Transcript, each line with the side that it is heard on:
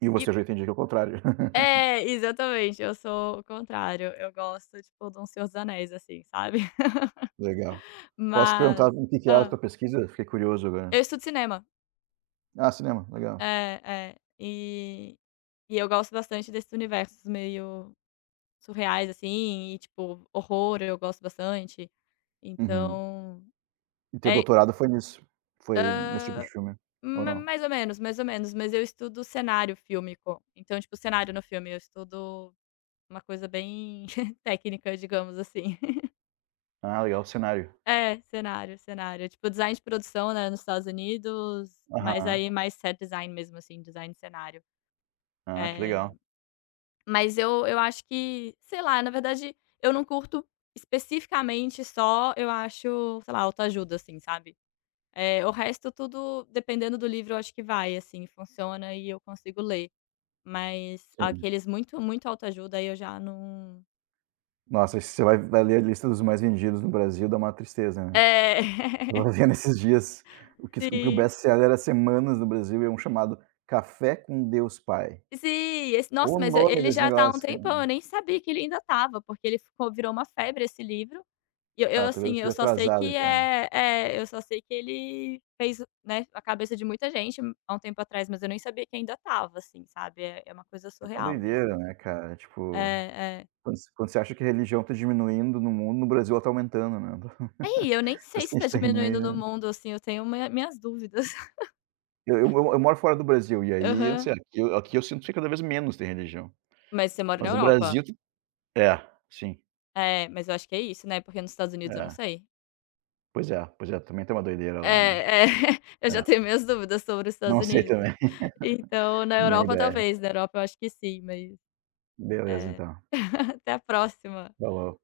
right: E,
left: E
right: você, eu, já, entendi que é o contrário.
left: É. Exatamente. Eu sou o contrário. Eu gosto tipo de um O Senhor dos Anéis, assim, sabe.
right: Legal. Posso te
left: Mas,
right: perguntar, o que que é a
left: hã
right: tua pesquisa? Fiquei curioso, agora.
left: Eu estudo cinema.
right: Ah, cinema. Legal.
left: É. É. E e eu gosto bastante desses universos meio surreais, assim. E, tipo, horror, eu gosto bastante.
right: Uhum.
left: Então,
right: E, teu
left: é i
right: doutorado foi nisso? Foi
left: Hã.
right: nesse tipo de filme? Ou
left: Ma
right: não?
left: mais ou menos, mais ou menos. Mas, eu estudo cenário fílmico. Então, tipo, cenário no filme, eu estudo uma coisa bem técnica, digamos assim.
right: Ah, legal. Cenário.
left: É. Cenário. Cenário. É, tipo, design de produção, né, nos Estados Unidos. Mas,
right: Aham.
left: aí, mais set design, mesmo, assim, design de cenário.
right: Ah, que
left: É.
right: legal.
left: Mas, eu eu acho que, sei lá, na verdade, eu não curto especificamente só, eu acho, sei lá, autoajuda, assim, sabe. Eh, o resto tudo, dependendo do livro, eu acho que vai, assim, funciona e eu consigo ler. Mas,
right: Sim.
left: aqueles muito, muito autoajuda, aí, eu já não
right: Nossa, e se você vai vai ler a lista dos mais vendidos no Brasil, dá maior tristeza, né.
left: É.
right: Eu estava vendo esses dias, o que s, o que o
left: Sim.
right: best-seller há semanas no Brasil é um chamado, Café com Deus Pai.
left: Sim. Esse, nossa.
right: Ó, o
left: Mas, e,
right: nome
left: ele
right: desse
left: já tá há um
right: negócio, cara.
left: tempão. Eu nem sabia que ele ainda estava porque, ele ficou, virou uma febre, esse livro. E, eu eu
right: Ah, talvez, eu
left: assim, eu
right: esteja
left: só sei
right: atrasado,
left: que
right: então.
left: eh, é, eu só sei que ele fez, né, a cabeça de muita gente, há um tempo atrás. Mas, eu nem sabia que ainda estava, assim, sabe. É, é uma coisa
right: É uma
left: surreal mesmo.
right: doideira, né, cara. Tipo,
left: É. É.
right: quando você quando você acha que religião está diminuindo no mundo, no Brasil, ela, está aumentando, né.
left: Aí, eu nem sei
right: Parece
left: se
right: que a
left: está
right: gente tá indo, meio,
left: diminuindo no
right: né.
left: mundo, assim. Eu tenho minha, minhas dúvidas.
right: Eu eu eu moro fora do Brasil e aí, eu não
left: Aham.
right: sei, aqui eu aqui eu sinto que cada vez menos tem religião.
left: Mas, você mora na
right: Mas, no
left: Europa?
right: Brasil, é, sim.
left: É. Mas, eu acho que é isso, né. Porque, nos Estados Unidos, eu não
right: É.
left: sei.
right: Pois é. Pois é. Também, tem uma doideira, lá, né.
left: É. É. Eu, já,
right: É.
left: tenho minhas dúvidas sobre os Estados
right: Não sei,
left: Unidos.
right: também.
left: Então, na
right: Nem
left: Europa,
right: ideia.
left: talvez. Na Europa, eu acho que sim, mas
right: Beleza,
left: é.
right: então.
left: Até a próxima.
right: Falou.